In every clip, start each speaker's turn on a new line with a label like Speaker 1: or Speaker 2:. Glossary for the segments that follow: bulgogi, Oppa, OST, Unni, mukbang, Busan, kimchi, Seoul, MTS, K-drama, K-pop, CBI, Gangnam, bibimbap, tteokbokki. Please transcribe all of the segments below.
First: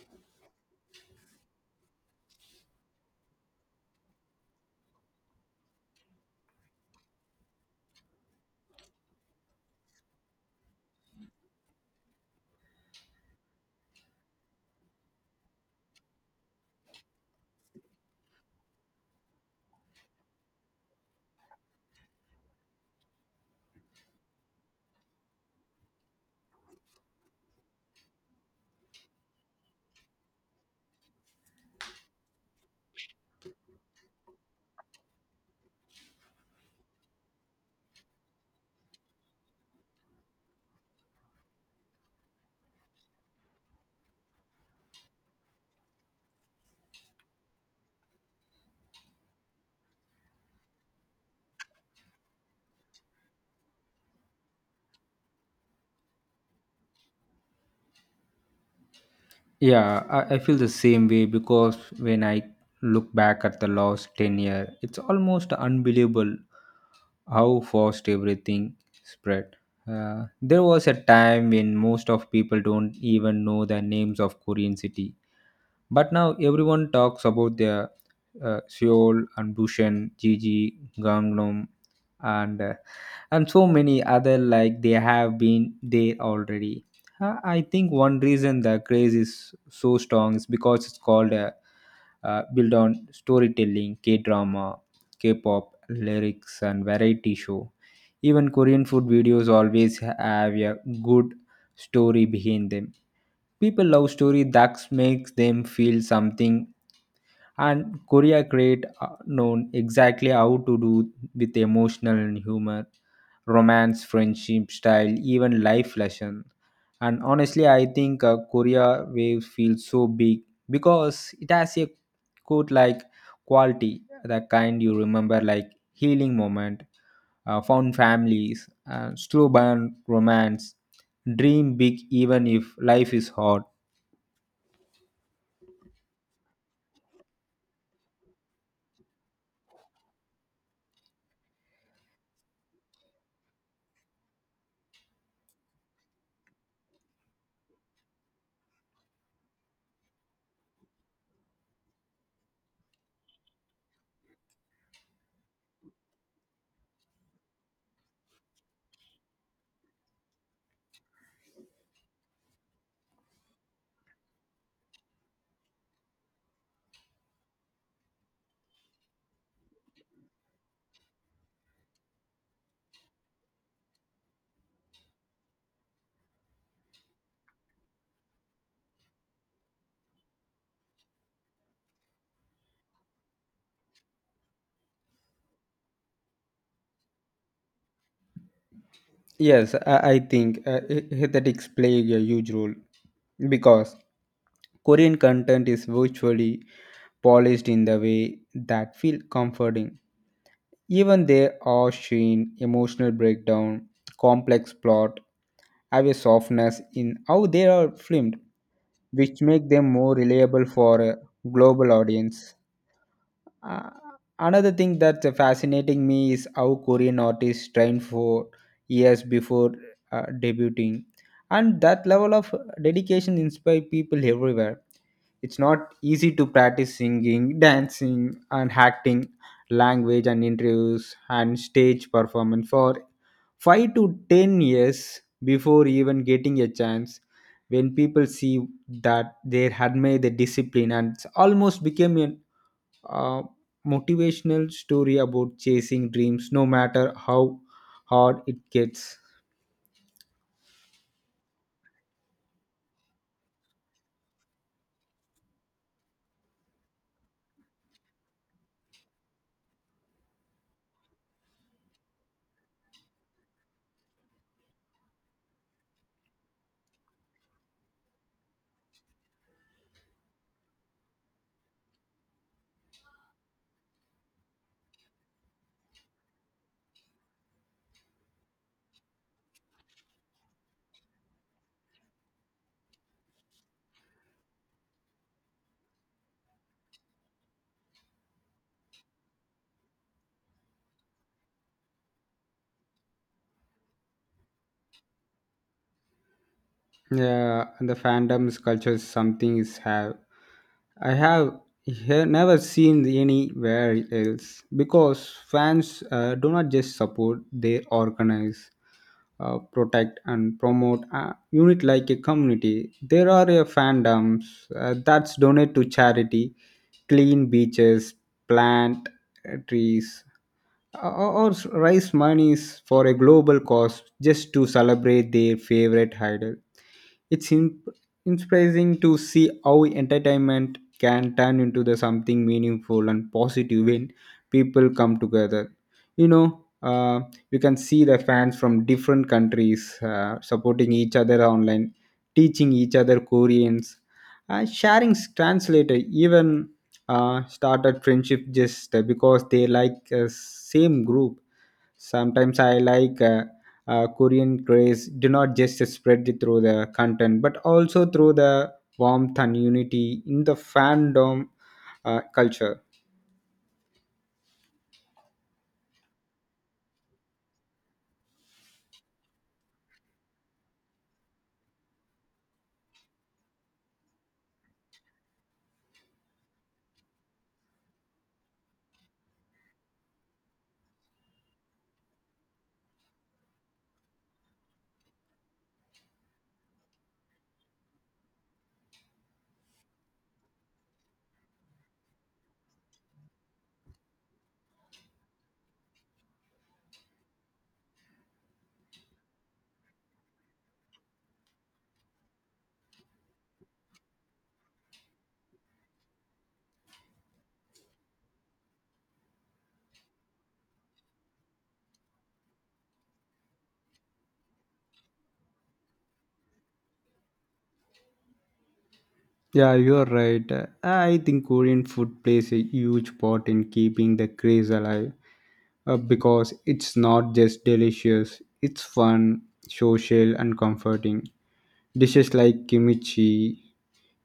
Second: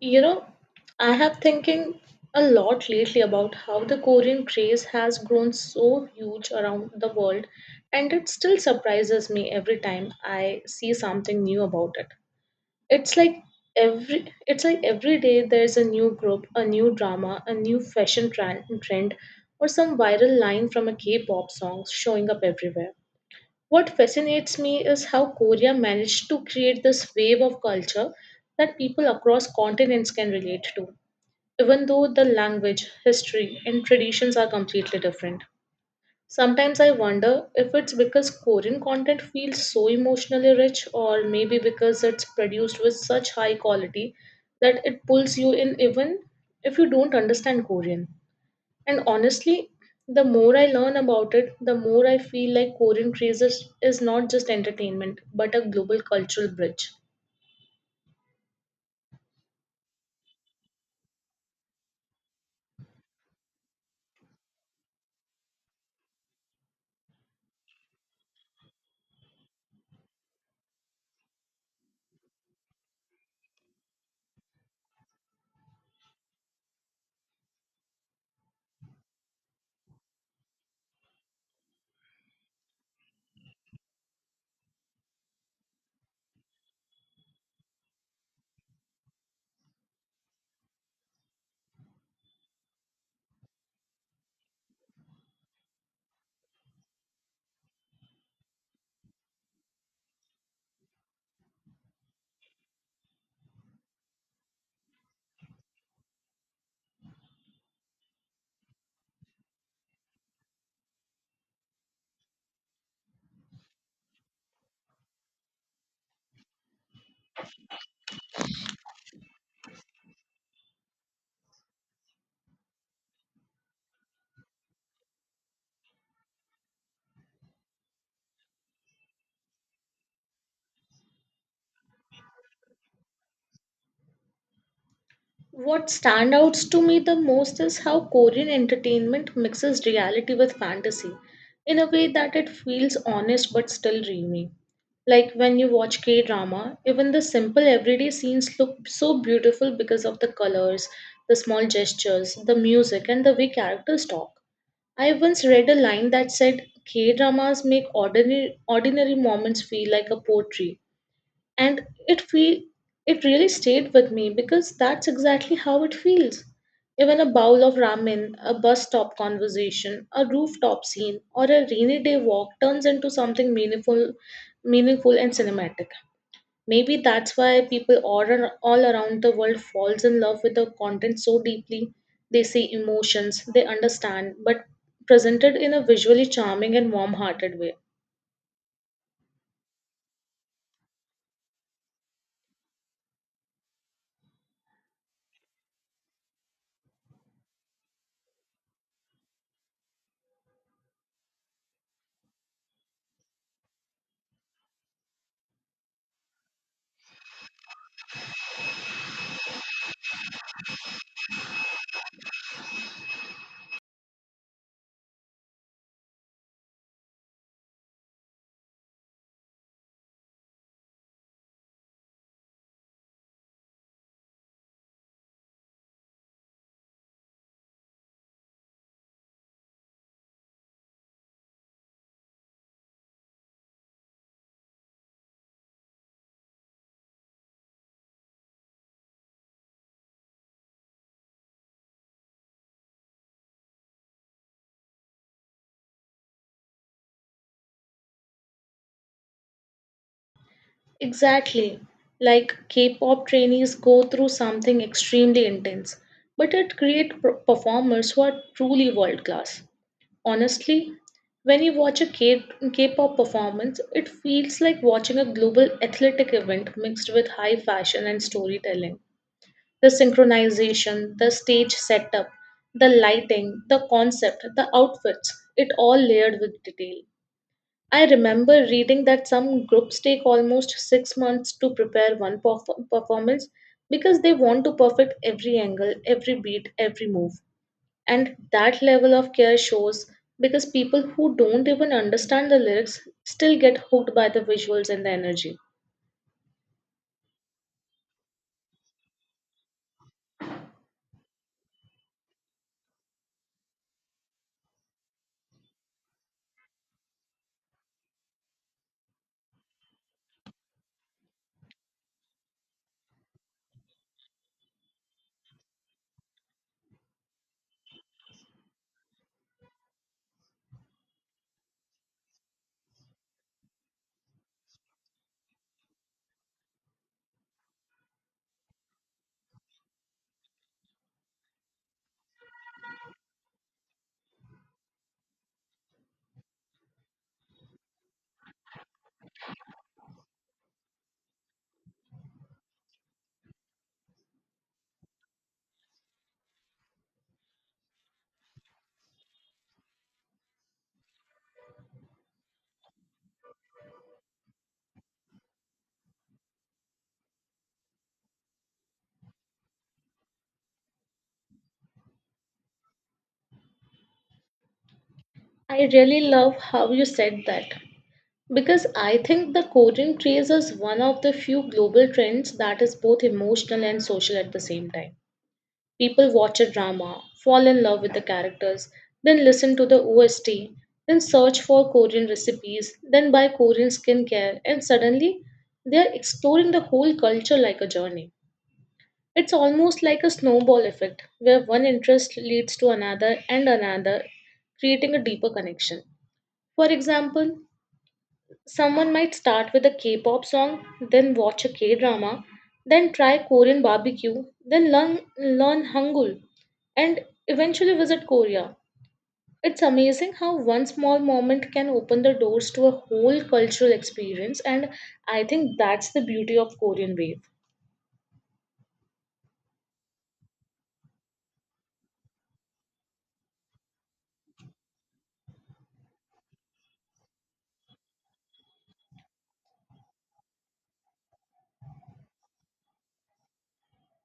Speaker 1: You know, I have thinking a lot lately about how the Korean craze has grown so huge around the world, and it still surprises me every time I see something new about it. It's like every day there's a new group, a new drama, a new fashion trend, or some viral line from a K-pop song showing up everywhere. What fascinates me is how Korea managed to create this wave of culture that people across continents can relate to, even though the language, history, and traditions are completely different. Sometimes I wonder if it's because Korean content feels so emotionally rich, or maybe because it's produced with such high quality that it pulls you in even if you don't understand Korean. And honestly, the more I learn about it, the more I feel like Korean crazes is not just entertainment, but a global cultural bridge.
Speaker 2: Yeah, I feel the same way because when I look back at the last 10-year, it's almost unbelievable how fast everything spread. There was a time when most of people don't even know the names of Korean city, but now everyone talks about their Seoul and Busan, Gigi, Gangnam, and uh, and so many other like they have been there already. I think one reason the craze is so strong is because it's called a build on storytelling, K drama, K pop, lyrics, and variety show. Even Korean food videos always have a good story behind them. People love story that makes them feel something, and korea great known exactly how to do with emotional and humor, romance, friendship, style, even life lesson. And honestly I think korea wave feels so big because it has a quote like quality, the kind you remember, like healing moment, found families, slow burn romance, dream big even if life is hard.
Speaker 1: What standouts to me the most is how Korean entertainment mixes reality with fantasy in a way that it feels honest but still dreamy. Like when you watch K drama, even the simple everyday scenes look so beautiful because of the colors, the small gestures, the music, and the way characters talk. I once read a line that said K dramas make ordinary moments feel like a poetry. And it feel it really stayed with me because that's exactly how it feels. Even a bowl of ramen, a bus stop conversation, a rooftop scene, or a rainy day walk turns into something meaningful and cinematic. Maybe that's why people all around the world falls in love with the content so deeply. They see emotions, they understand, but presented in a visually charming and warm-hearted way.
Speaker 2: Yes, I think that is playing a huge role because Korean content is virtually polished in the way that feel comforting. Even their awe sheen, emotional breakdown, complex plot have a softness in how they are filmed, which make them more reliable for a global audience. Uh, Another thing that's fascinating me is how Korean artists train for years before debuting, and that level of dedication inspires people everywhere. It's not easy to practice singing, dancing, and acting, language and interviews, and stage performance for 5 to 10 years before even getting a chance. When people see that, they admire the discipline, and it's almost became a motivational story about chasing dreams no matter how hard it gets.
Speaker 1: Exactly. Like K-pop trainees go through something extremely intense, but it creates performers who are truly world class. Honestly, when you watch a K-pop performance, it feels like watching a global athletic event mixed with high fashion and storytelling. The synchronization, the stage setup, the lighting, the concept, the outfits, it all layered with detail. I remember reading that some groups take almost 6 months to prepare one performance because they want to perfect every angle, every beat, every move. And that level of care shows because people who don't even understand the lyrics still get hooked by the visuals and the energy.
Speaker 2: Yeah, and the fandoms culture is something is have I have he- never seen anywhere else because fans do not just support, they organize, protect, and promote a unit like a community. There are fandoms that's donate to charity, clean beaches, plant trees, or raise monies for a global cause just to celebrate their favorite idol. It's inspiring to see how entertainment can turn into the something meaningful and positive when people come together. You know, you can see the fans from different countries supporting each other online, teaching each other Koreans, sharing translator, even started friendship just because they like same group. Sometimes I like Korean craze do not just spread it through the content but also through the warmth and unity in the fandom culture.
Speaker 1: I really love how you said that, because I think the coding craze is one of the few global trends that is both emotional and social at the same time. People watch a drama, fall in love with the characters, then listen to the OST, then search for Korean recipes, then buy Korean skincare, and suddenly they are exploring the whole culture like a journey. It's almost like a snowball effect where one interest leads to another and another, creating a deeper connection. For example, someone might start with a K pop song, then watch a K drama, then try Korean barbecue, then learn Hangul, and eventually visit Korea. It's amazing how one small moment can open the doors to a whole cultural experience, and I think that's the beauty of Korean Wave.
Speaker 2: Yeah, you're right. I think Korean food plays a huge part in keeping the craze alive because it's not just delicious, it's fun, social, and comforting. Dishes like kimchi,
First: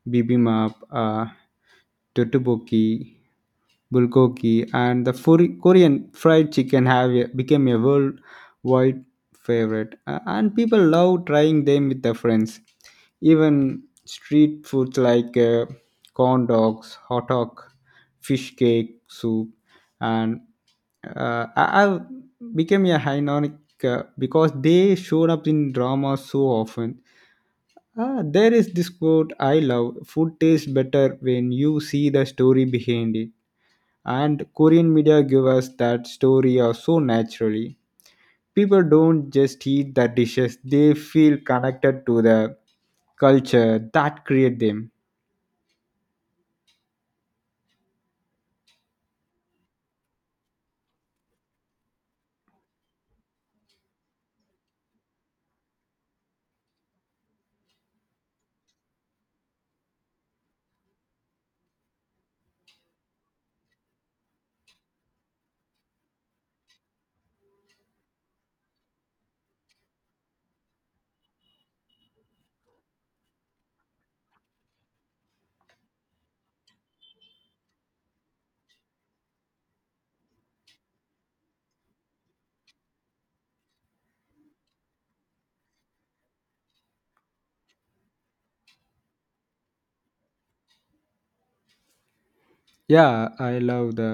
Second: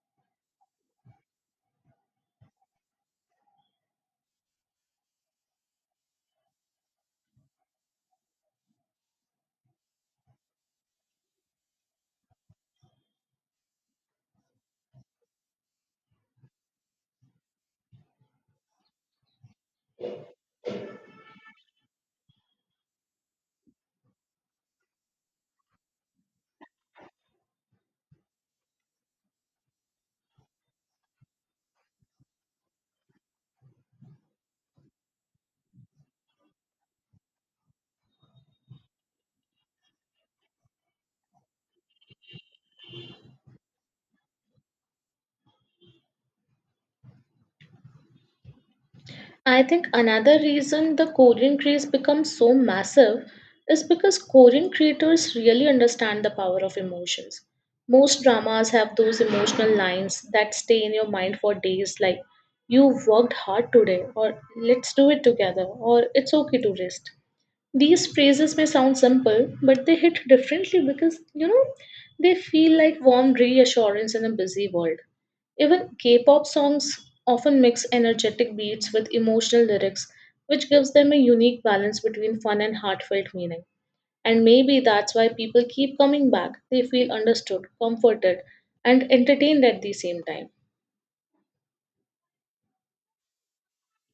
Speaker 2: bibimbap, tteokbokki, bulgogi, and the Korean fried chicken have become a worldwide favorite, and people love trying them with their friends. Even street foods like corn dogs, hot dog, fish cake, soup, and I- I've become a iconic because they showed up in drama so often. Ah, there is this quote I love: food tastes better when you see the story behind it, and korean media give us that story so naturally. People don't just eat the dishes, they feel connected to the culture that create them.
Speaker 1: I think another reason the Korean craze becomes so massive is because Korean creators really understand the power of emotions. Most dramas have those emotional lines that stay in your mind for days, like, "You worked hard today," or "Let's do it together," or "It's okay to rest." These phrases may sound simple, but they hit differently because, you know, they feel like warm reassurance in a busy world. Even K pop songs often mix energetic beats with emotional lyrics, which gives them a unique balance between fun and heartfelt meaning. And maybe that's why people keep coming back. They feel understood, comforted, and entertained at the same time.
Speaker 2: Yeah, I love the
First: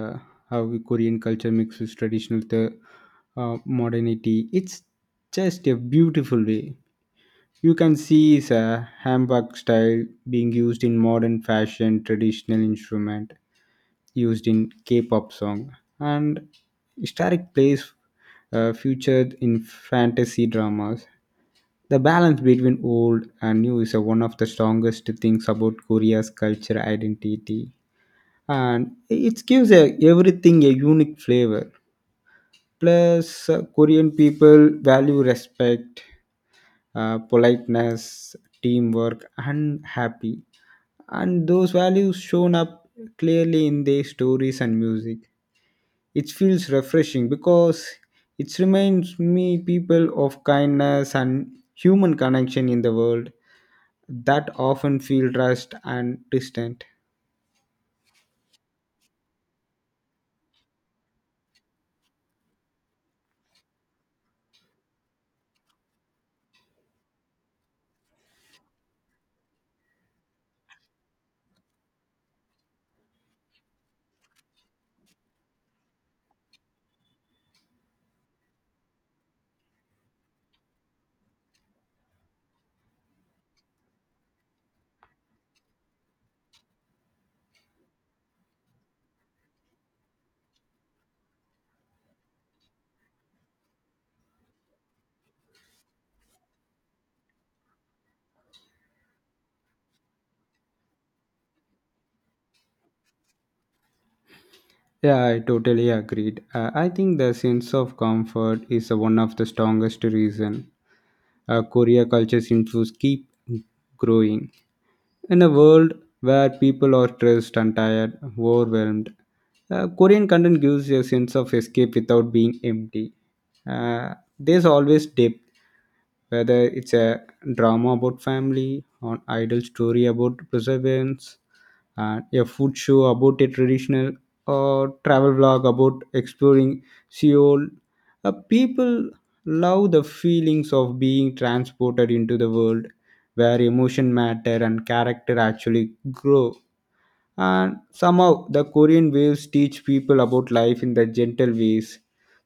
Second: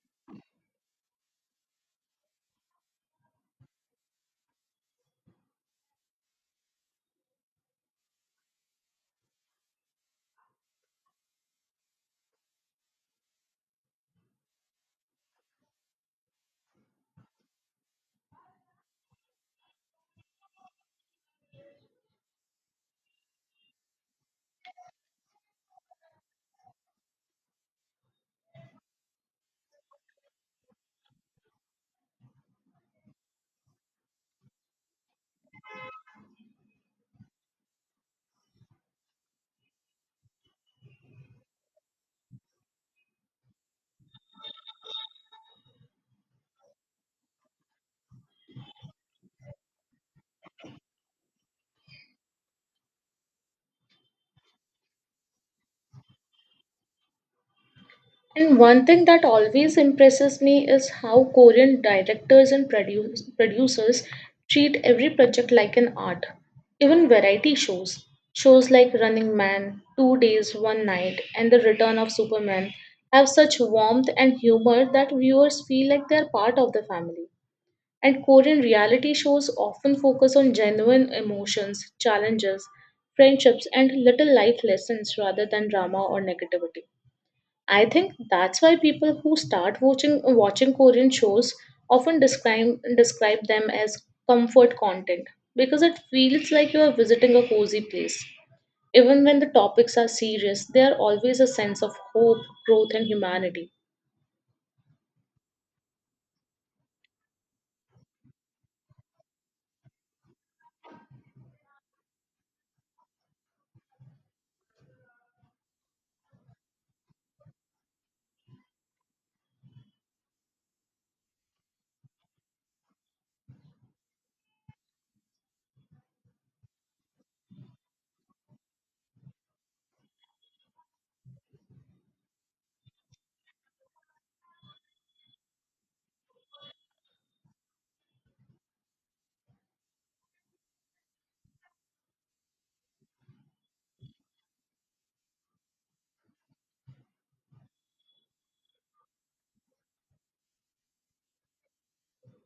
Speaker 2: how korean culture mixes traditional the modernity, it's just a beautiful way. You can see is a handbag style being used in modern fashion, traditional instrument used in K-pop song, and historic plays featured in fantasy dramas. The balance between old and new is one of the strongest things about Korea's culture identity, and it gives everything a unique flavor. Plus, Korean people value respect, politeness, teamwork, and happy. And those values shown up clearly in their stories and music. It feels refreshing because it reminds me people of kindness and human connection in the world that often feel rushed and distant.
Speaker 1: And one thing that always impresses me is how Korean directors and producers treat every project like an art. Even shows like Running Man, Two Days, One Night, and The Return of Superman, have such warmth and humor that viewers feel like they're part of the family. And Korean reality shows often focus on genuine emotions, challenges, friendships, and little life lessons rather than drama or negativity. I think that's why people who start watching Korean shows often describe them as comfort content because it feels like you are visiting a cozy place. Even when the topics are serious, there are always a sense of hope, growth, and humanity.
Speaker 2: Yeah, I totally agreed. I think the sense of comfort is one of the strongest reason Korea culture seems to keep growing. In a world where people are stressed and tired, overwhelmed, Korean content gives you a sense of escape without being empty. There's always depth, whether it's a drama about family, an idol story about perseverance, and a food show about a traditional, or travel vlog about exploring Seoul. People love the feelings of being transported into the world where emotion matter and character actually grow. And somehow the Korean waves teach people about life in the gentle ways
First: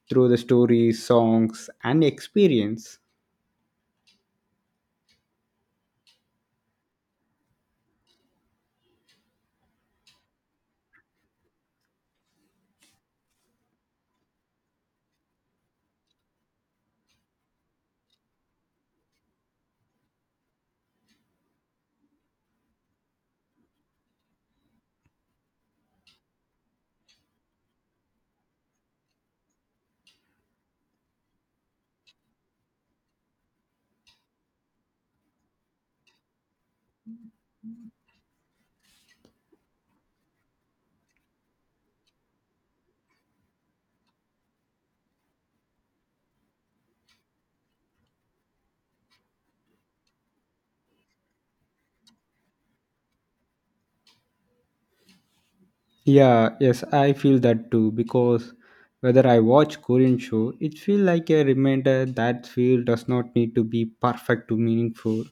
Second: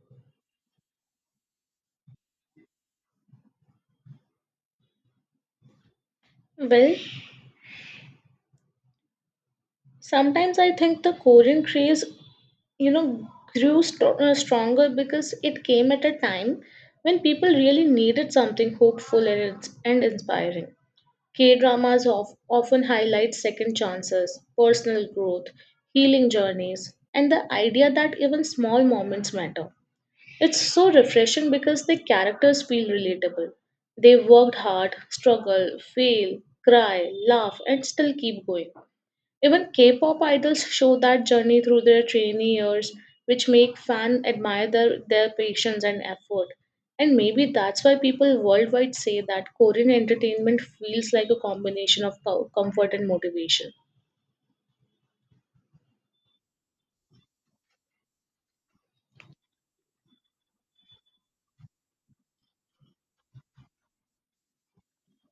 Speaker 2: through the stories, songs, and experience.
Speaker 1: Well, sometimes I think the Korean craze, you know, grew stronger because it came at a time when people really needed something hopeful and inspiring. K dramas often highlight second chances, personal growth, healing journeys, and the idea that even small moments matter. It's so refreshing because the characters feel relatable. They worked hard, struggle, fail, cry, laugh, and still keep going. Even K-pop idols show that journey through their trainee years, which make fans admire their patience and effort. And maybe that's why people worldwide say that Korean entertainment feels like a combination of comfort and motivation.
Speaker 2: Yeah, yes, I feel that too because whether I watch Korean show, it feels like a reminder that feel does not need to be perfect to meaningful.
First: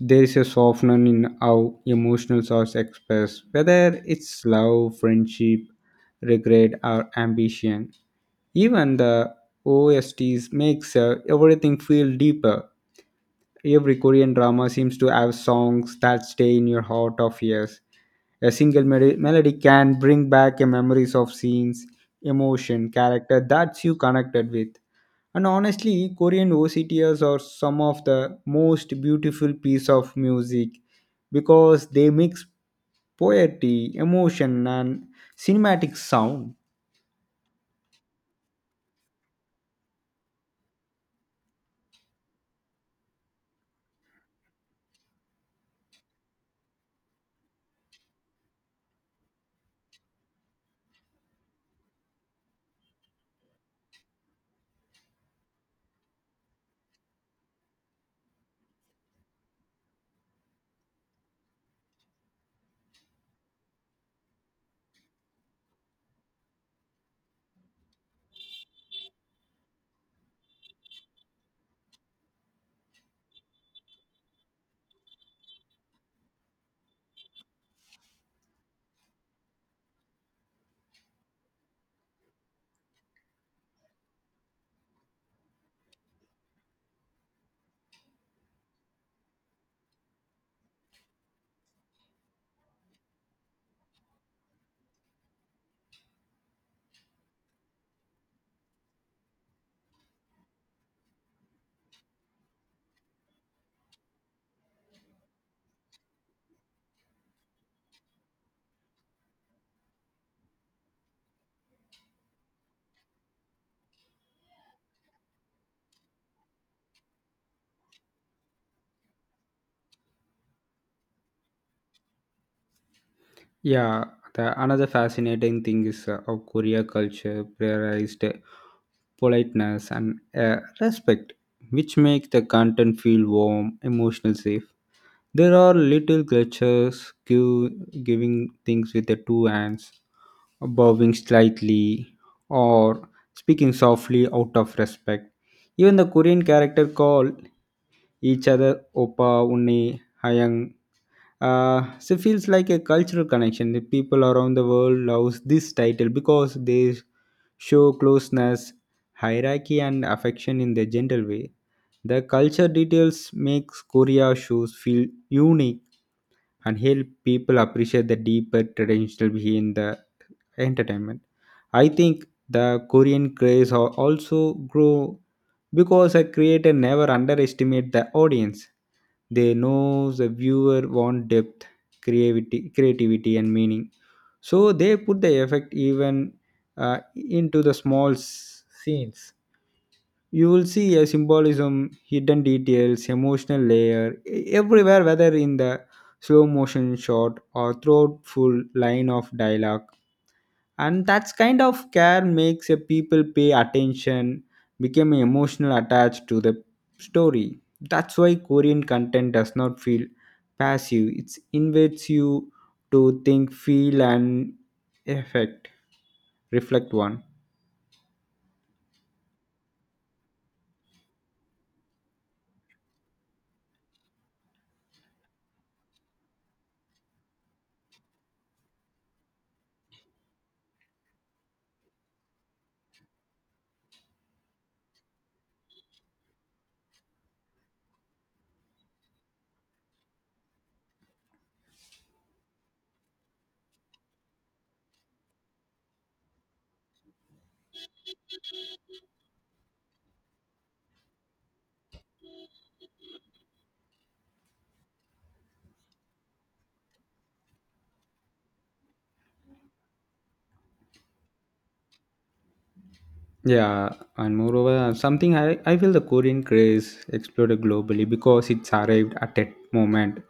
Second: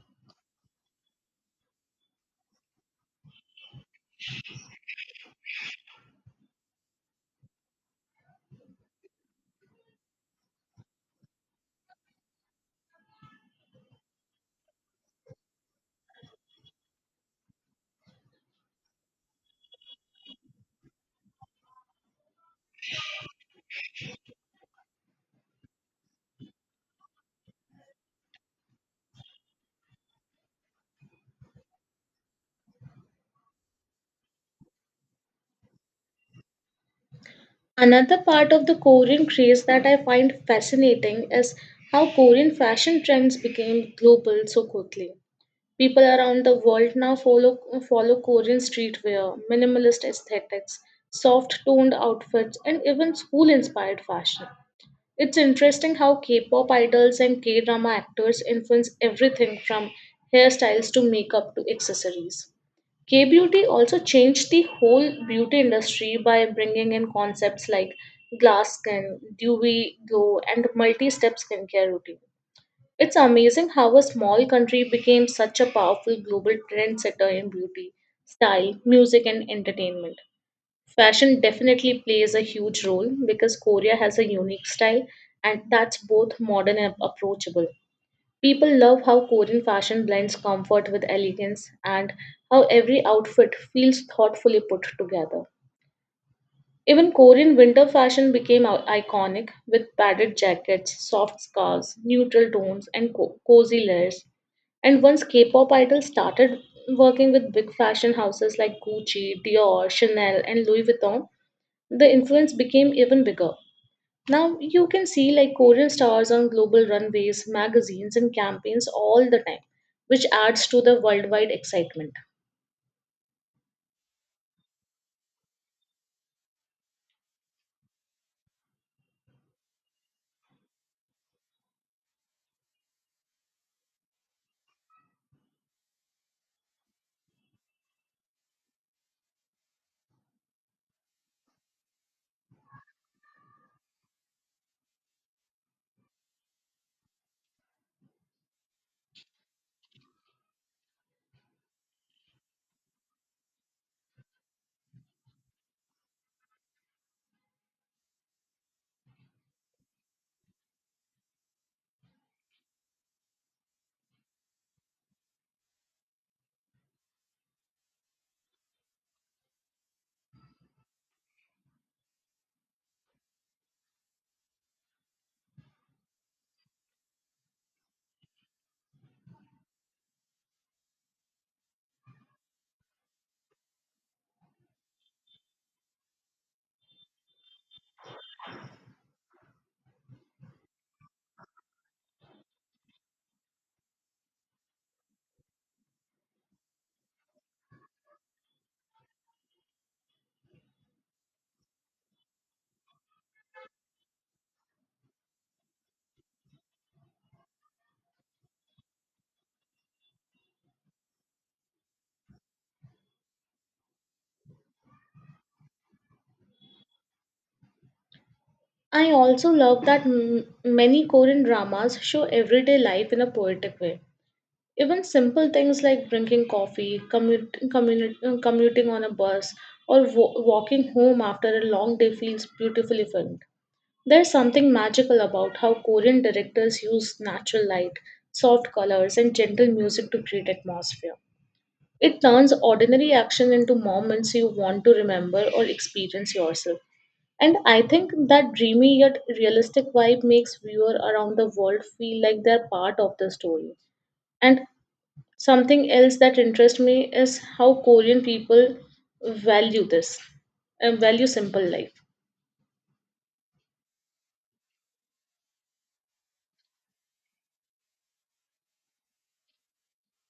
Speaker 2: There is a softening in how emotional thoughts express, whether it's love, friendship, regret, or ambition. Even the OSTs makes everything feel deeper. Every Korean drama seems to have songs that stay in your heart of years. A single melody can bring back a memories of scenes, emotion, character that you connected with. And honestly, Korean OCTs are some of the most beautiful piece of music because they mix poetry, emotion, and cinematic sound.
Speaker 1: Another part of the Korean craze that I find fascinating is how Korean fashion trends became global so quickly. People around the world now follow Korean streetwear, minimalist aesthetics, soft toned outfits, and even school inspired fashion. It's interesting how K-pop idols and K-drama actors influence everything from hairstyles to makeup to accessories. K beauty also changed the whole beauty industry by bringing in concepts like glass skin, dewy glow, and multi step skincare routine. It's amazing how a small country became such a powerful global trendsetter in beauty, style, music, and entertainment. Fashion definitely plays a huge role because Korea has a unique style and that's both modern and approachable. People love how Korean fashion blends comfort with elegance and how every outfit feels thoughtfully put together. Even Korean winter fashion became iconic with padded jackets, soft scarves, neutral tones, and cozy layers. And once K pop idols started working with big fashion houses like Gucci, Dior, Chanel, and Louis Vuitton, the influence became even bigger. Now you can see like Korean stars on global runways, magazines, and campaigns all the time, which adds to the worldwide excitement.
Speaker 2: Yeah, the another fascinating thing is how Korea culture prioritized politeness and respect, which make the content feel warm, emotional, safe. There are little creatures give, giving things with the two hands, bowing slightly, or speaking softly out of respect. Even the Korean character call each other Opa, Unni, Hayang. So it feels like a cultural connection. The people around the world loves this title because they show closeness, hierarchy, and affection in their gentle way. The culture details makes Korea shows feel unique and help people appreciate the deeper traditional behind the entertainment. I think the Korean craze also grow because a creator never underestimate the audience. They know the viewer want depth, creativity, and meaning. So they put the effect even into the small scenes. You will see a symbolism, hidden details, emotional layer everywhere, whether in the slow motion shot or thoughtful line of dialogue. And that's kind of care makes a people pay attention, become emotional attached to the story. That's why korean content does not feel passive, it invites you to think, feel, and affect, reflect one.
Speaker 1: I also love that many Korean dramas show everyday life in a poetic way. Even simple things like drinking coffee, commuting on a bus, or walking home after a long day feels beautifully filmed. There's something magical about how Korean directors use natural light, soft colors, and gentle music to create atmosphere. It turns ordinary action into moments you want to remember or experience yourself. And I think that dreamy yet realistic vibe makes viewers around the world feel like they're part of the story. And something else that interests me is how Korean people value this, value simple life.
Speaker 2: Yeah, and moreover, something I feel the Korean craze exploded globally because it's arrived at a moment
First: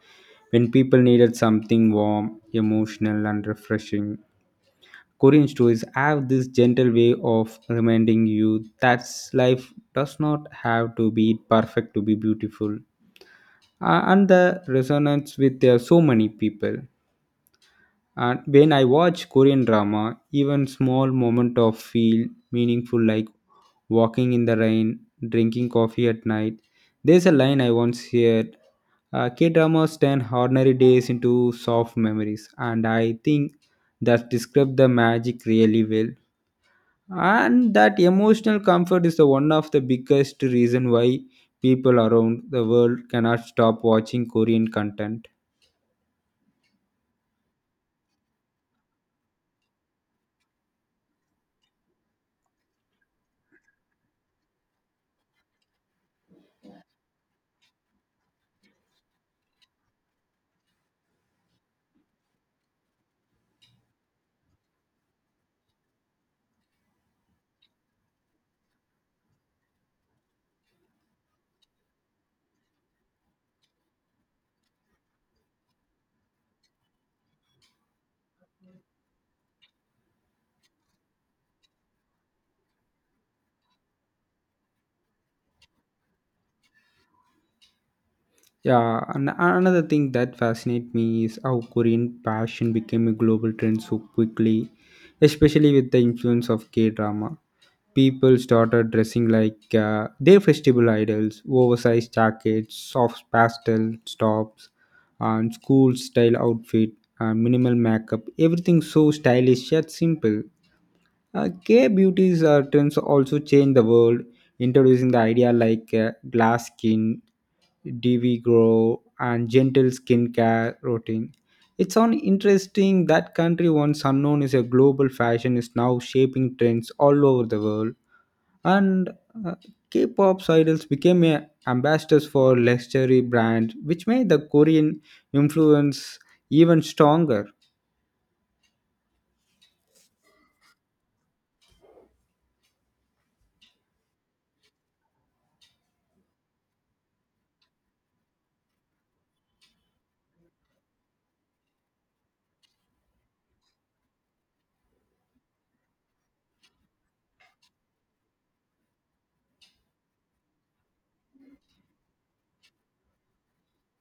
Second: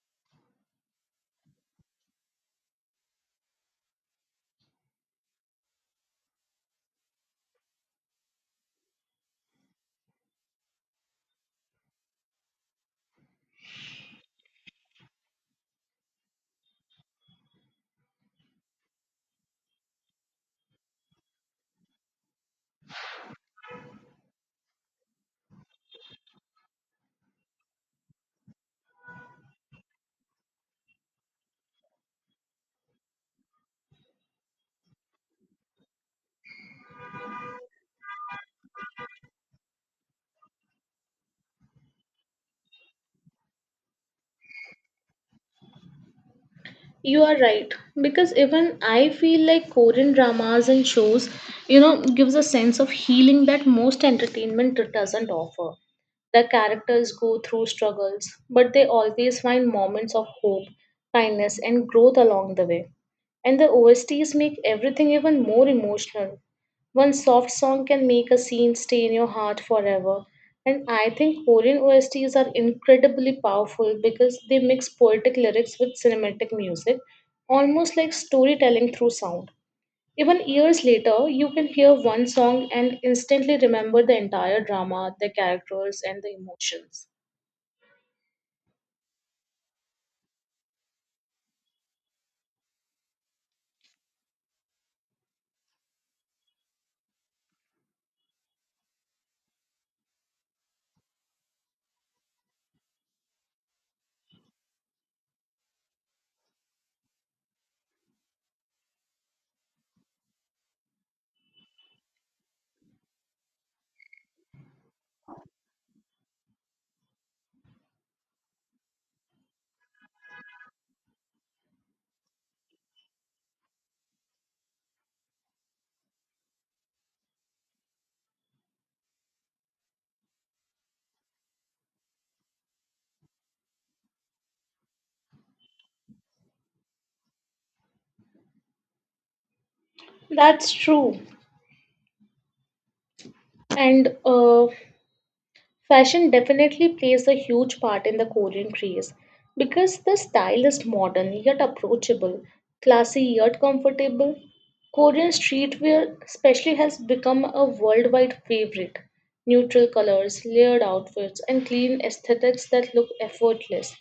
Speaker 2: when people needed something warm, emotional, and refreshing. Korean stories have this gentle way of reminding you that life does not have to be perfect to be beautiful, and the resonance with so many people. And when I watch Korean drama, even small moment of feel meaningful, like walking in the rain, drinking coffee at night. There's a line I once heard, K dramas turn ordinary days into soft memories, and I think that describes the magic really well. And that emotional comfort is the one of the biggest reason why people around the world cannot stop watching Korean content.
Speaker 1: You are right because even I feel like Korean dramas and shows, you know, gives a sense of healing that most entertainment doesn't offer. The characters go through struggles, but they always find moments of hope, kindness, and growth along the way. And the OSTs make everything even more emotional. One soft song can make a scene stay in your heart forever. And I think Korean OSTs are incredibly powerful because they mix poetic lyrics with cinematic music, almost like storytelling through sound. Even years later, you can hear one song and instantly remember the entire drama, the characters, and the emotions.
Speaker 2: Yeah, and another thing that fascinates me is how Korean fashion became a global trend so quickly, especially with the influence of K drama. People started dressing like their festival idols, oversized jackets, soft pastel tops, and school style outfit, and minimal makeup. Everything so stylish yet simple. Gay beauty's trends also change the world, introducing the idea like glass skin, DV grow, and gentle skincare routine. It's on interesting that country once unknown is a global fashion is now shaping trends all over the world, and uh, K-pop idols became a ambassadors for luxury brands, which made the Korean influence even stronger.
Speaker 1: That's true. And Fashion definitely plays a huge part in the Korean craze because the style is modern yet approachable, classy yet comfortable. Korean streetwear, especially, has become a worldwide favorite. Neutral colors, layered outfits, and clean aesthetics that look effortless.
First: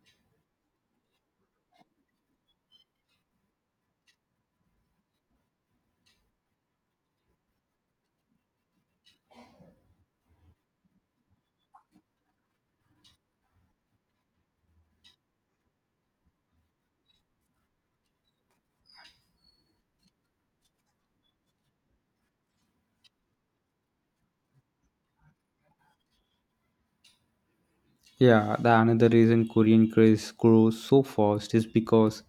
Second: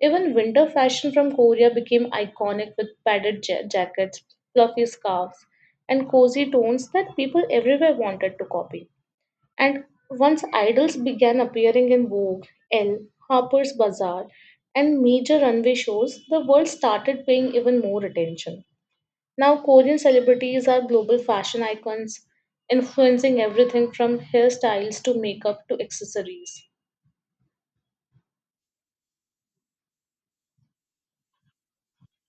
Speaker 1: Even winter fashion from Korea became iconic with padded jackets, fluffy scarves, and cozy tones that people everywhere wanted to copy. And once idols began appearing in Vogue, Elle, Harper's Bazaar, and major runway shows, the world started paying even more attention. Now, Korean celebrities are global fashion icons, influencing everything from hairstyles to makeup to accessories.
Speaker 2: Yeah, the another reason Korean craze grows so fast is because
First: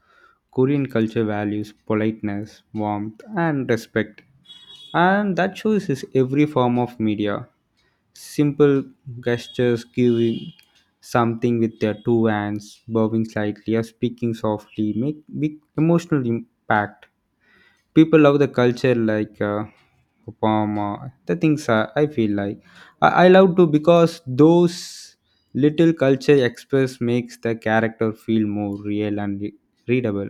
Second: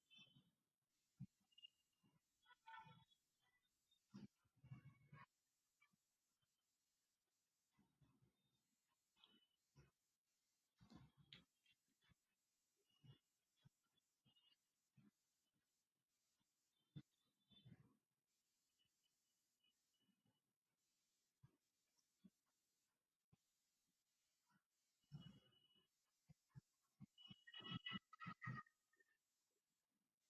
Speaker 2: Korean culture values politeness, warmth, and respect, and that shows in every form of media. Simple gestures, giving something with their two hands, bowing slightly, or speaking softly make big emotional impact. People love the culture like upama the things I feel like I love to because those little culture express makes the character feel more real and readable.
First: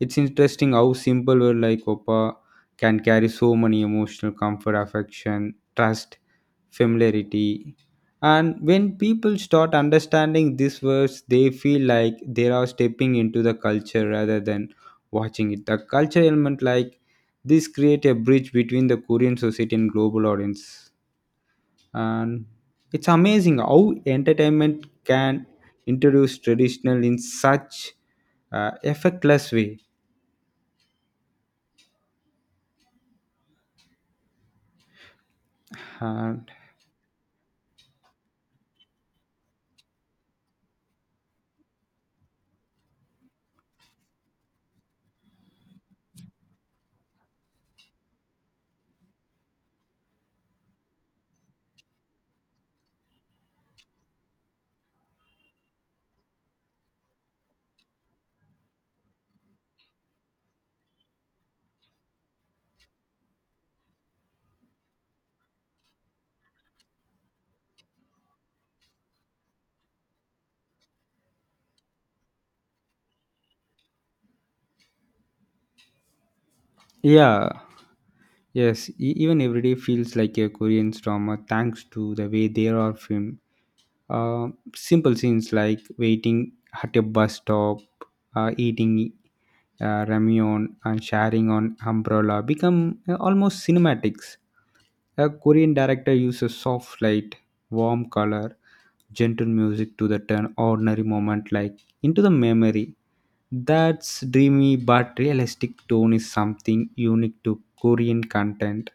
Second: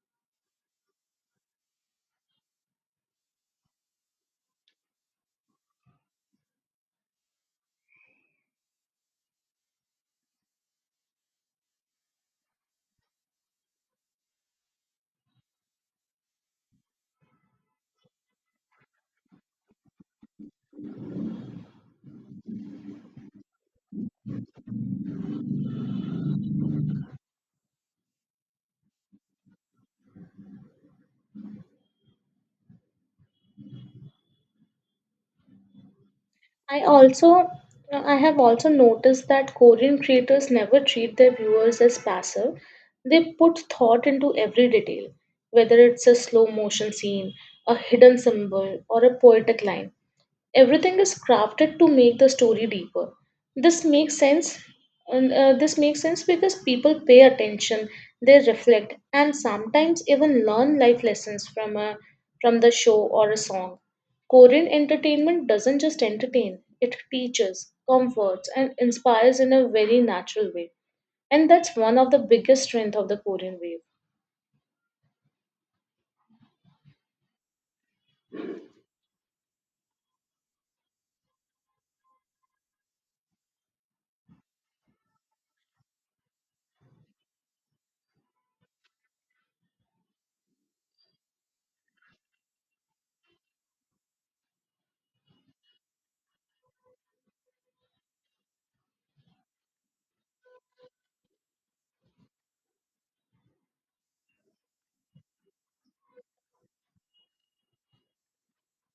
Speaker 2: It's interesting how simple word like Opa can carry so many emotional comfort, affection, trust, familiarity. And when people start understanding these words, they feel like they are stepping into the culture rather than watching it. The culture element like this create a bridge between the Korean society and global audience. And it's amazing how entertainment can introduce traditional in such effortless way. And
Speaker 1: I also I have also noticed that Korean creators never treat their viewers as passive. They put thought into every detail, whether it's a slow motion scene, a hidden symbol, or a poetic line. Everything is crafted to make the story deeper. this makes sense this makes sense because people pay attention. They reflect and sometimes even learn life lessons from a from the show or a song. Korean entertainment doesn't just entertain. It teaches, comforts, and inspires in a very natural way, and that's one of the biggest strength of the Korean wave.
Speaker 2: yeah, yes, even everyday feels like a Korean drama thanks to the way they are filmed. Simple scenes like waiting at a bus stop, eating ramyeon and sharing on umbrella become almost cinematics. A Korean director uses soft light, warm color, gentle music to the turn ordinary moment like into the memory. That's dreamy but realistic tone is something unique to Korean content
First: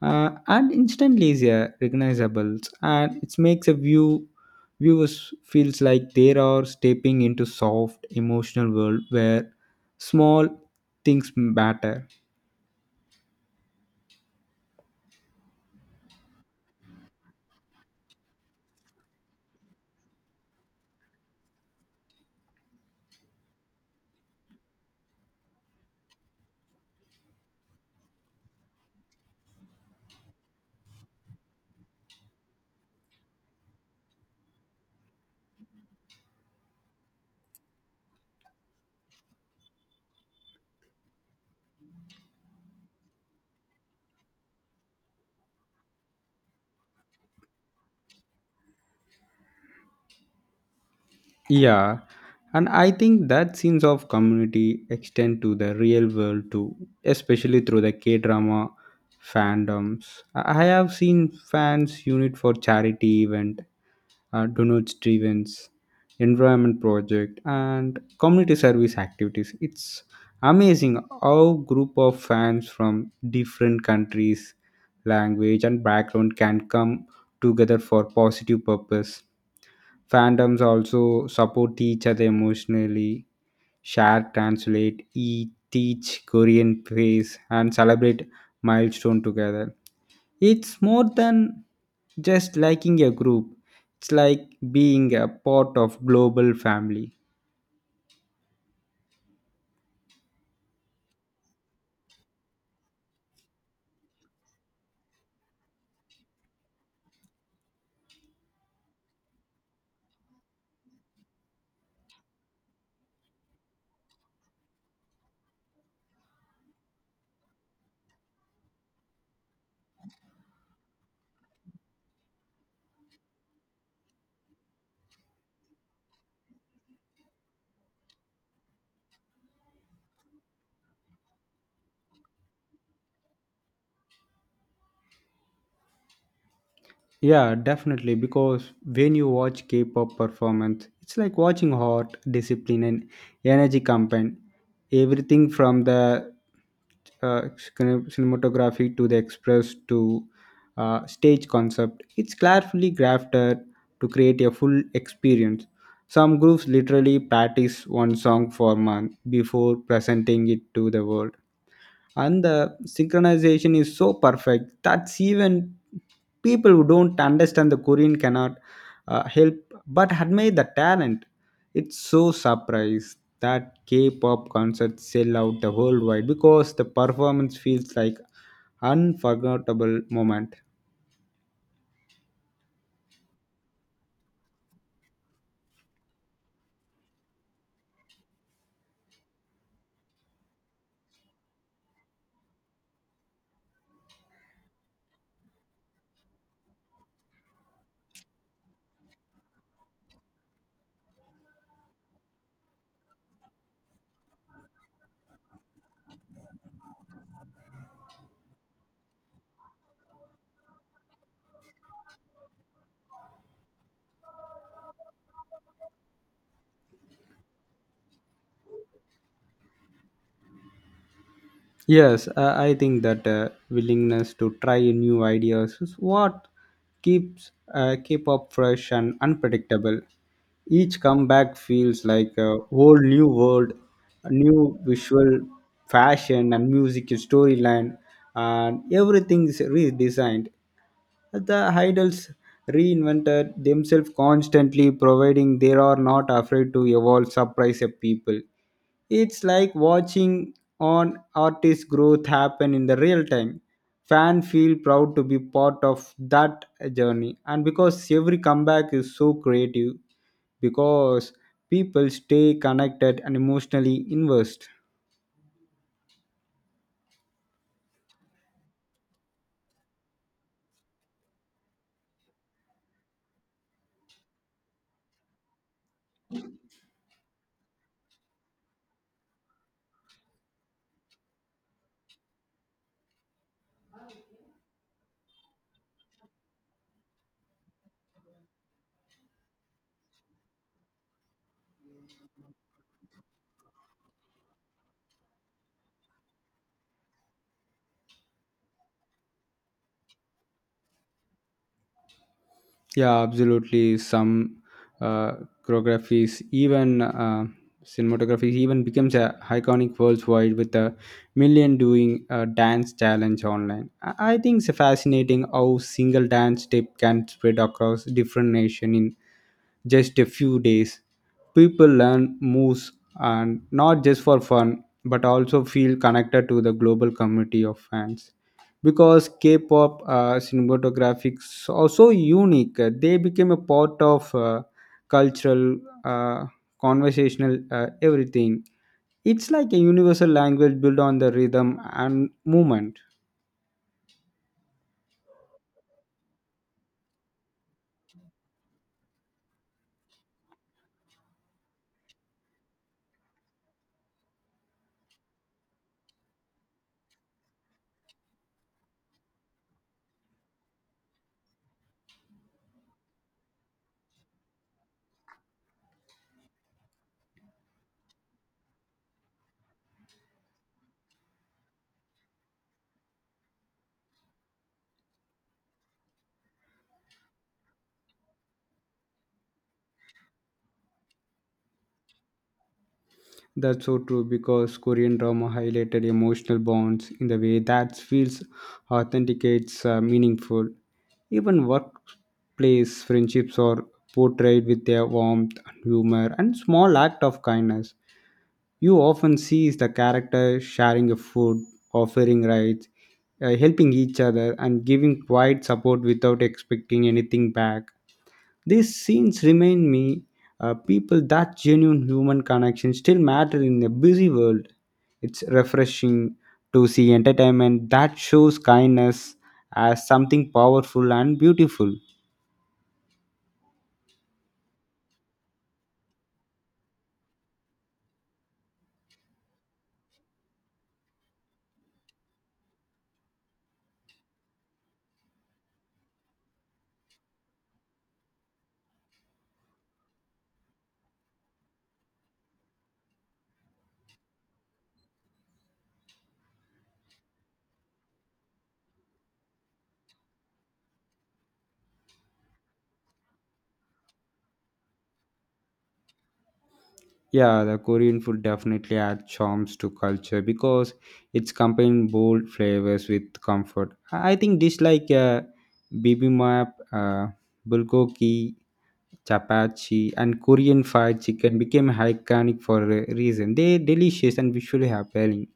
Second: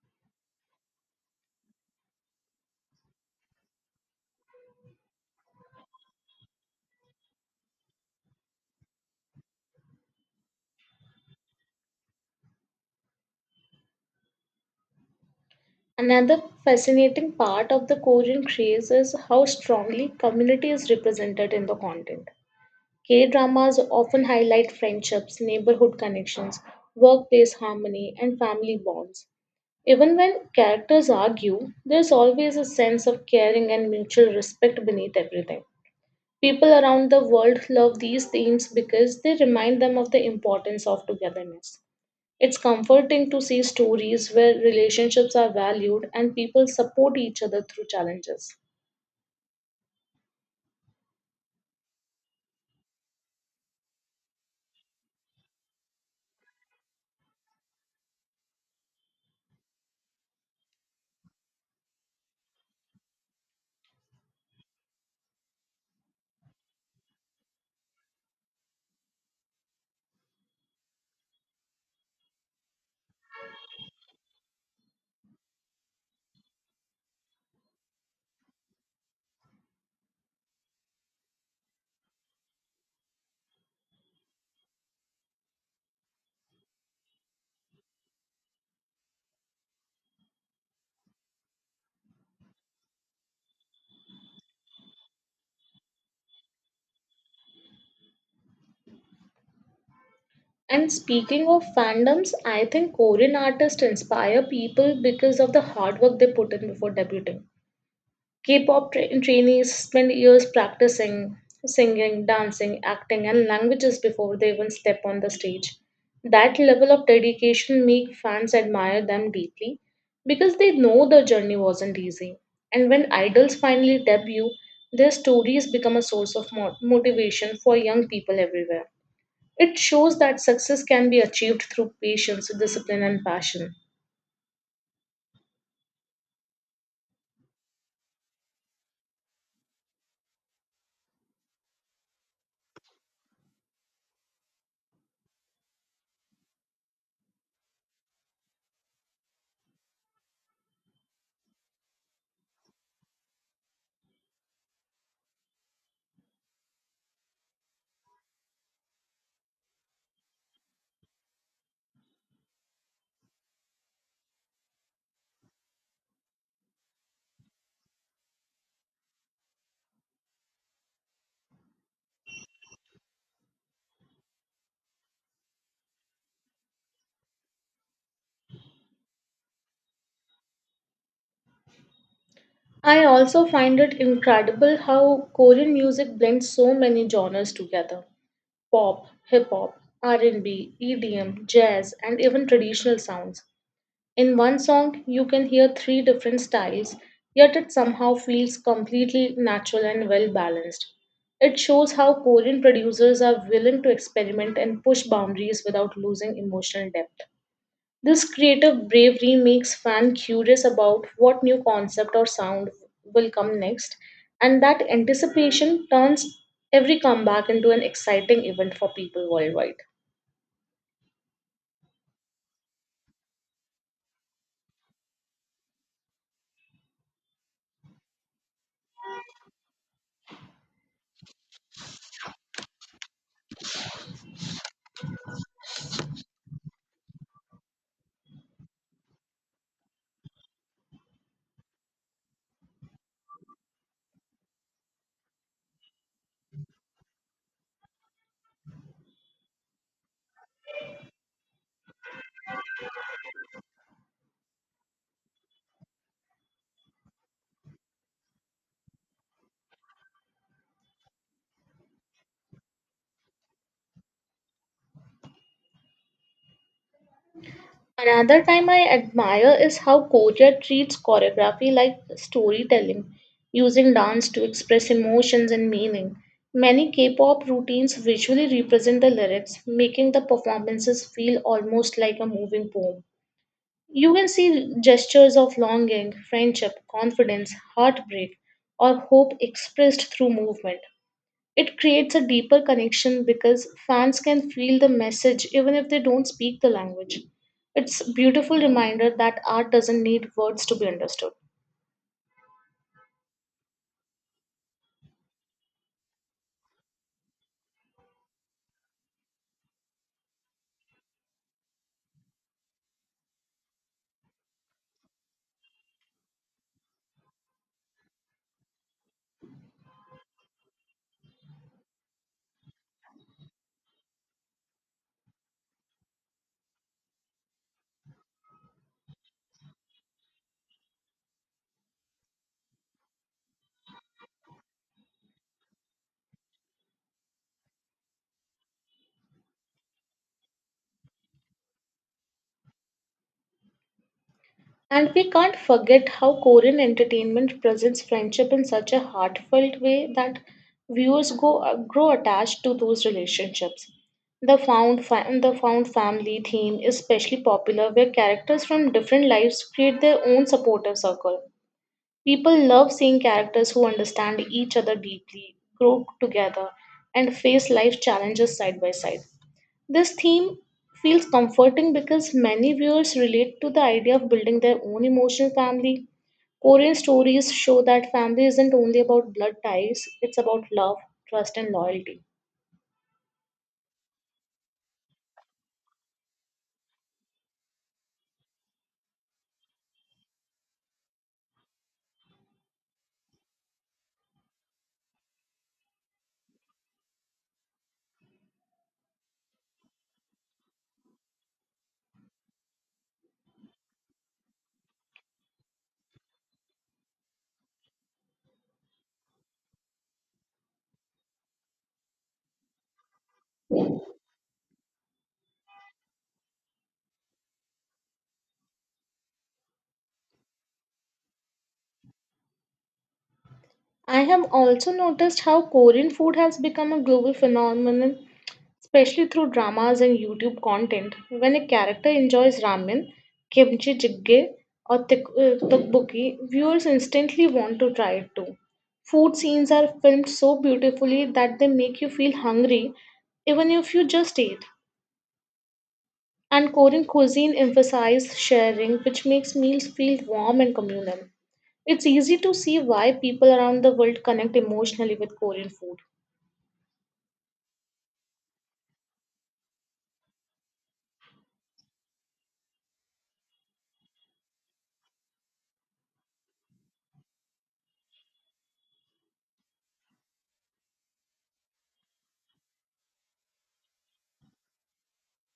Speaker 2: and instantly is recognizable, and it makes a viewers feels like they are stepping into soft emotional world where small things matter.
Speaker 1: Another fascinating part of the Korean craze is how strongly community is represented in the content. K dramas often highlight friendships, neighborhood connections, workplace harmony, and family bonds. Even when characters argue, there's always a sense of caring and mutual respect beneath everything. People around the world love these themes because they remind them of the importance of togetherness. It's comforting to see stories where relationships are valued and people support each other through challenges.
Speaker 2: Yeah, and I think that sense of community extend to the real world too, especially through the K drama fandoms. I have seen fans unit for charity event, donors driven's environment project, and community service activities. It's amazing how group of fans from different countries, language, and background can come together for positive purpose. Fandoms also support each other emotionally, share translate eat teach Korean praise and celebrate milestone together. It's more than just liking a group. It's like being a part of global family.
Speaker 1: And speaking of fandoms, I think Korean artists inspire people because of the hard work they put in before debuting. Trainees spend years practicing singing, dancing, acting, and languages before they even step on the stage. That level of dedication make fans admire them deeply because they know the journey wasn't easy. And when idols finally debut, their stories become a source of motivation for young people everywhere. It shows that success can be achieved through patience, discipline, and passion.
Speaker 2: Yeah, definitely. Because when you watch K-pop performance, it's like watching heart, discipline, and energy campaign. Everything from the uh, cinematography to the express to stage concept, it's carefully crafted to create a full experience. Some groups literally practice one song for month before presenting it to the world, and the synchronization is so perfect that's even people who don't understand the Korean cannot help but admire the talent. It's so surprised that K-pop concerts sell out the worldwide because the performance feels like unforgettable moment.
Speaker 1: I also find it incredible how Korean music blends so many genres together. Pop, hip hop, R&B, EDM, jazz, and even traditional sounds. In one song, you can hear three different styles, yet it somehow feels completely natural and well balanced. It shows how Korean producers are willing to experiment and push boundaries without losing emotional depth. This creative bravery makes fans curious about what new concept or sound will come next, and that anticipation turns every comeback into an exciting event for people worldwide.
Speaker 2: Yes, I think that willingness to try new ideas is what keep up fresh and unpredictable. Each comeback feels like a whole new world, a new visual fashion and music storyline, and everything is redesigned. The idols reinvented themselves constantly, providing they are not afraid to evolve, surprise a people. It's like watching on artist growth happen in the real time. Fan feel proud to be part of that journey, and because every comeback is so creative, because people stay connected and emotionally invested.
Speaker 1: Another time I admire is how Korea treats choreography like storytelling, using dance to express emotions and meaning. Many K pop routines visually represent the lyrics, making the performances feel almost like a moving poem. You can see gestures of longing, friendship, confidence, heartbreak, or hope expressed through movement. It creates a deeper connection because fans can feel the message even if they don't speak the language. It's a beautiful reminder that art doesn't need words to be understood.
Speaker 2: Yeah, absolutely. Some uh, choreographies, even cinematography, even becomes a iconic worldwide with a million doing a dance challenge online. I think it's fascinating how single dance step can spread across different nation in just a few days. People learn moves and not just for fun but also feel connected to the global community of fans. Because K pop cinematographics are so unique, they became a part of cultural, uh, conversational, everything. It's like a universal language built on the rhythm and movement.
Speaker 1: And we can't forget how Korean entertainment presents friendship in such a heartfelt way that viewers grow attached to those relationships. The found family theme is especially popular where characters from different lives create their own supportive circle. People love seeing characters who understand each other deeply, grow together, and face life challenges side by side. This theme feels comforting because many viewers relate to the idea of building their own emotional family. Korean stories show that family isn't only about blood ties, it's about love, trust, and loyalty.
Speaker 2: That's so true because Korean drama highlighted emotional bonds in the way that feels authenticates meaningful. Even workplace friendships are portrayed with their warmth, humor, and small act of kindness. You often see the character sharing a food, offering rides, helping each other, and giving quiet support without expecting anything back. These scenes remind me people that genuine human connection still matter in a busy world. It's refreshing to see entertainment that shows kindness as something powerful and beautiful.
Speaker 1: I have also noticed how Korean food has become a global phenomenon, especially through dramas and YouTube content. When a character enjoys ramen, kimchi jjigae, or tteokbokki, viewers instantly want to try it too. Food scenes are filmed so beautifully that they make you feel hungry even if you just ate. And Korean cuisine emphasizes sharing, which makes meals feel warm and communal. It's easy to see why people around the world connect emotionally with Korean food.
Speaker 2: Yeah, the Korean food definitely adds charms to culture because it's combined bold flavors with comfort. I think dish like bibimbap, bulgogi, chapachi, and Korean fried chicken became iconic for a reason. They are delicious and visually appealing.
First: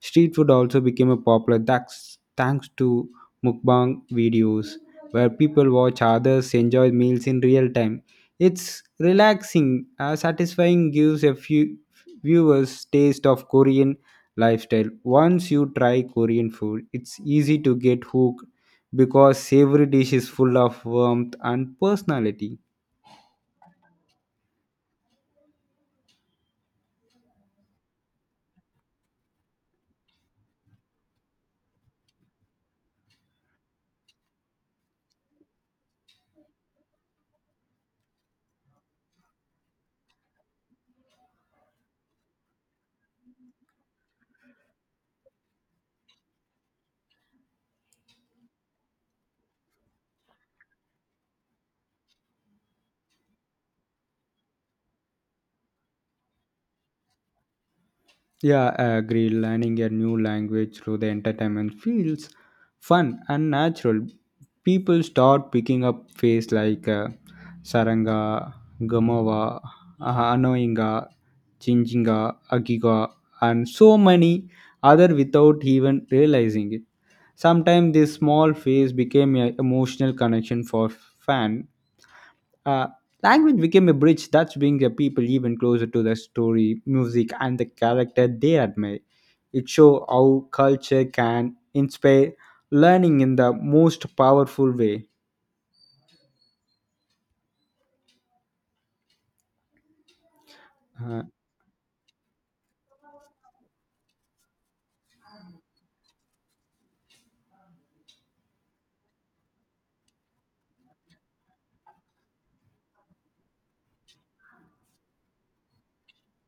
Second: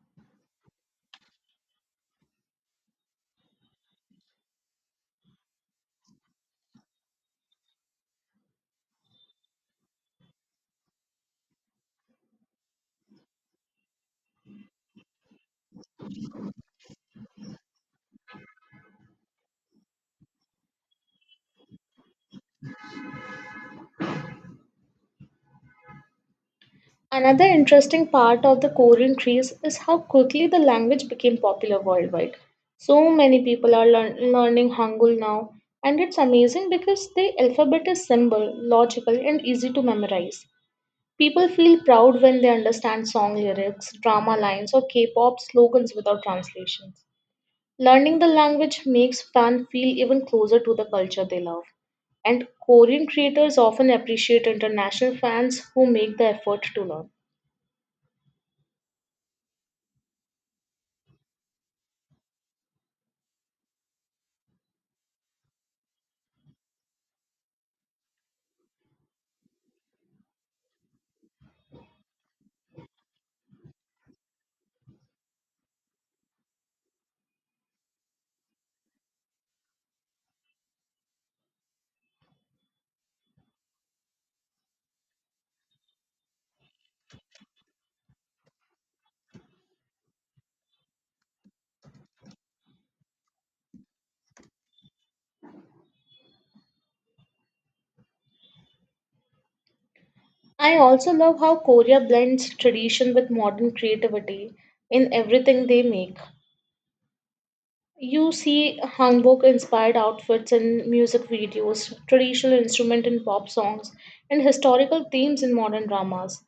Speaker 2: Street food also became a popular thanks to mukbang videos where people watch others enjoy meals in real time. It's relaxing, satisfying, gives a few viewers taste of Korean lifestyle. Once you try Korean food, it's easy to get hooked because savory dish is full of warmth and personality.
Speaker 1: Another interesting part of the Korean craze is how quickly the language became popular worldwide. So many people are learning Hangul now, and it's amazing because the alphabet is simple, logical, and easy to memorize. People feel proud when they understand song lyrics, drama lines, or K pop slogans without translations. Learning the language makes fans feel even closer to the culture they love. And Korean creators often appreciate international fans who make the effort to learn.
Speaker 2: Yeah, I agree. Learning a new language through the entertainment feels fun and natural. People start picking up phrases like Saranga, Gamawa, Anoinga, Chinjinga, Agiga, and so many other without even realizing it. Sometimes this small phase became an emotional connection for fan. uh, Language became a bridge that brings the people even closer to the story, music, and the character they admire. It shows how culture can inspire learning in the most powerful way.
Speaker 1: I also
Speaker 2: Uh,
Speaker 1: love how Korea blends tradition with modern creativity in everything they make. You see hanbok inspired outfits in music videos, traditional instrument in pop songs, and historical themes in modern dramas.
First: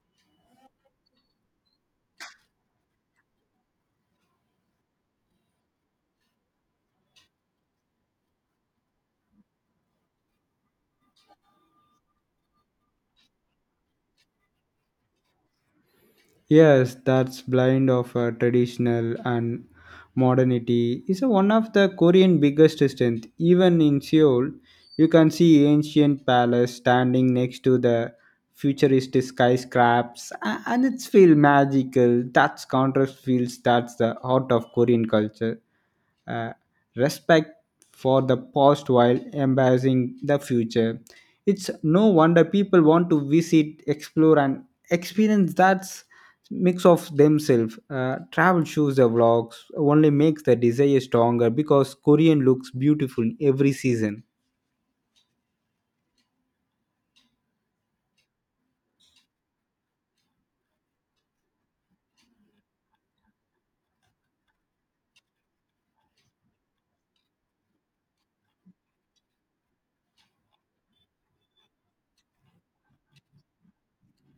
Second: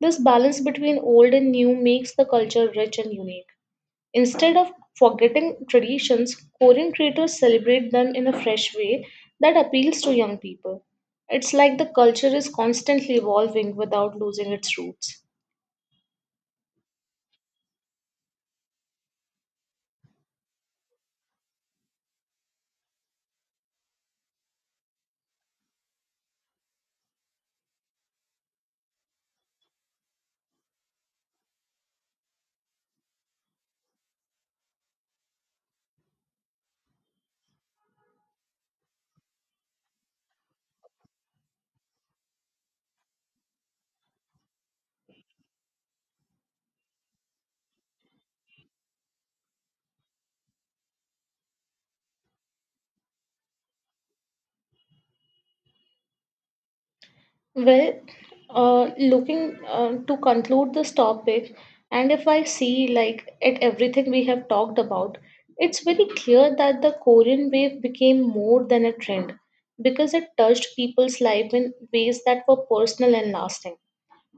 Speaker 1: This balance between old and new makes the culture rich and unique. Instead of forgetting traditions, Korean creators celebrate them in a fresh way that appeals to young people. It's like the culture is constantly evolving without losing its roots.
Speaker 2: Yes, that's blind of traditional and modernity is a one of the Korean biggest strength. Even in Seoul, you can see ancient palace standing next to the futuristic skyscrapes, and it's feel magical. That's contrast feels that's the heart of Korean culture, uh, respect for the past while embracing the future. It's no wonder people want to visit, explore, and experience that mix of themselves. Travel shows the vlogs only makes the desire stronger because Korean looks beautiful every season.
Speaker 1: Well, looking to conclude this topic, and if I see like at everything we have talked about, it's very clear that the Korean wave became more than a trend because it touched people's life in ways that were personal and lasting.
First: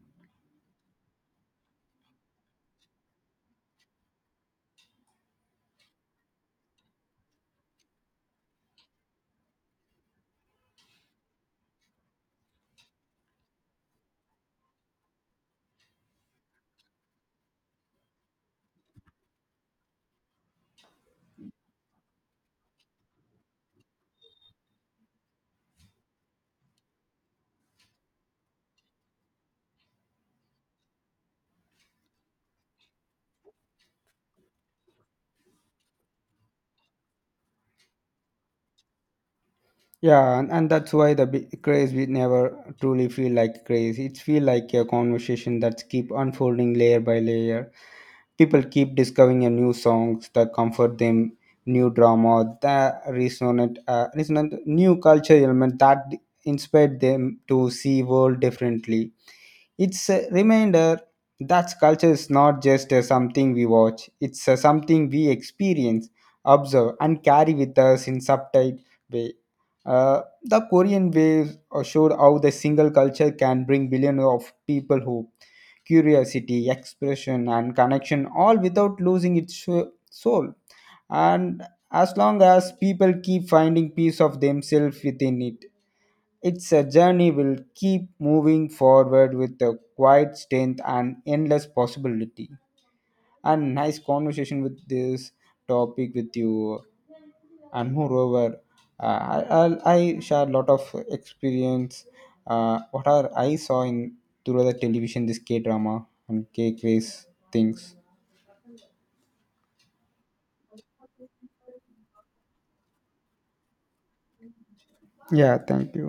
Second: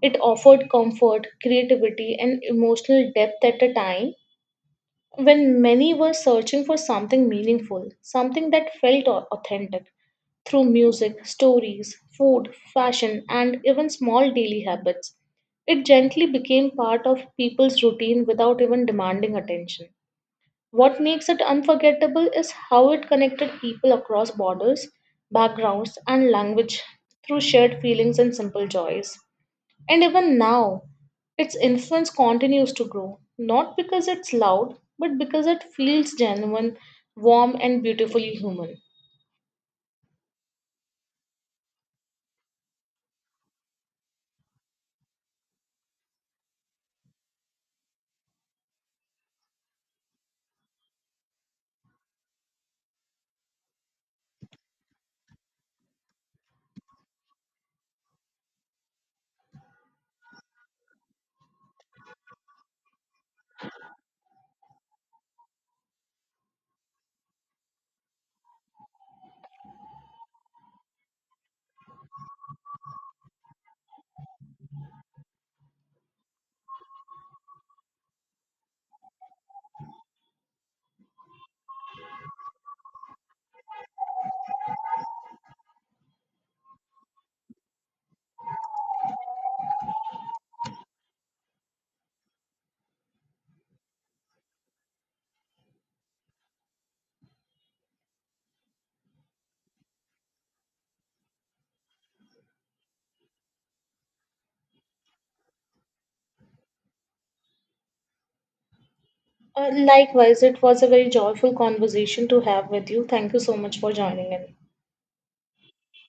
Speaker 1: It offered comfort, creativity, and emotional depth at a time when many were searching for something meaningful, something that felt authentic. Through music, stories, food, fashion, and even small daily habits, it gently became part of people's routine without even demanding attention. What makes it unforgettable is how it connected people across borders, backgrounds, and language through shared feelings and simple joys. And even now, its influence continues to grow, not because it's loud, but because it feels genuine, warm, and beautifully human.
Speaker 2: Yeah, and that's why the craze we never truly feel like craze. It feel like a conversation that's keep unfolding layer by layer. People keep discovering a new songs that comfort them, new drama, that resonant new culture element that inspired them to see world differently. It's a reminder that culture is not just something we watch, it's something we experience, observe, and carry with us in subtle way. The Korean Wave showed how the single culture can bring billions of people hope, curiosity, expression, and connection, all without losing its soul. And as long as people keep finding piece of themselves within it. It's a journey will keep moving forward with a quiet strength and endless possibility. And nice conversation with this topic with you. And moreover, I share a lot of experience. What are I saw in through the television this K drama and K quiz things.
Speaker 1: Likewise, it was a very joyful conversation to have with you. Thank you so much for joining in.
Speaker 2: Yeah, thank you.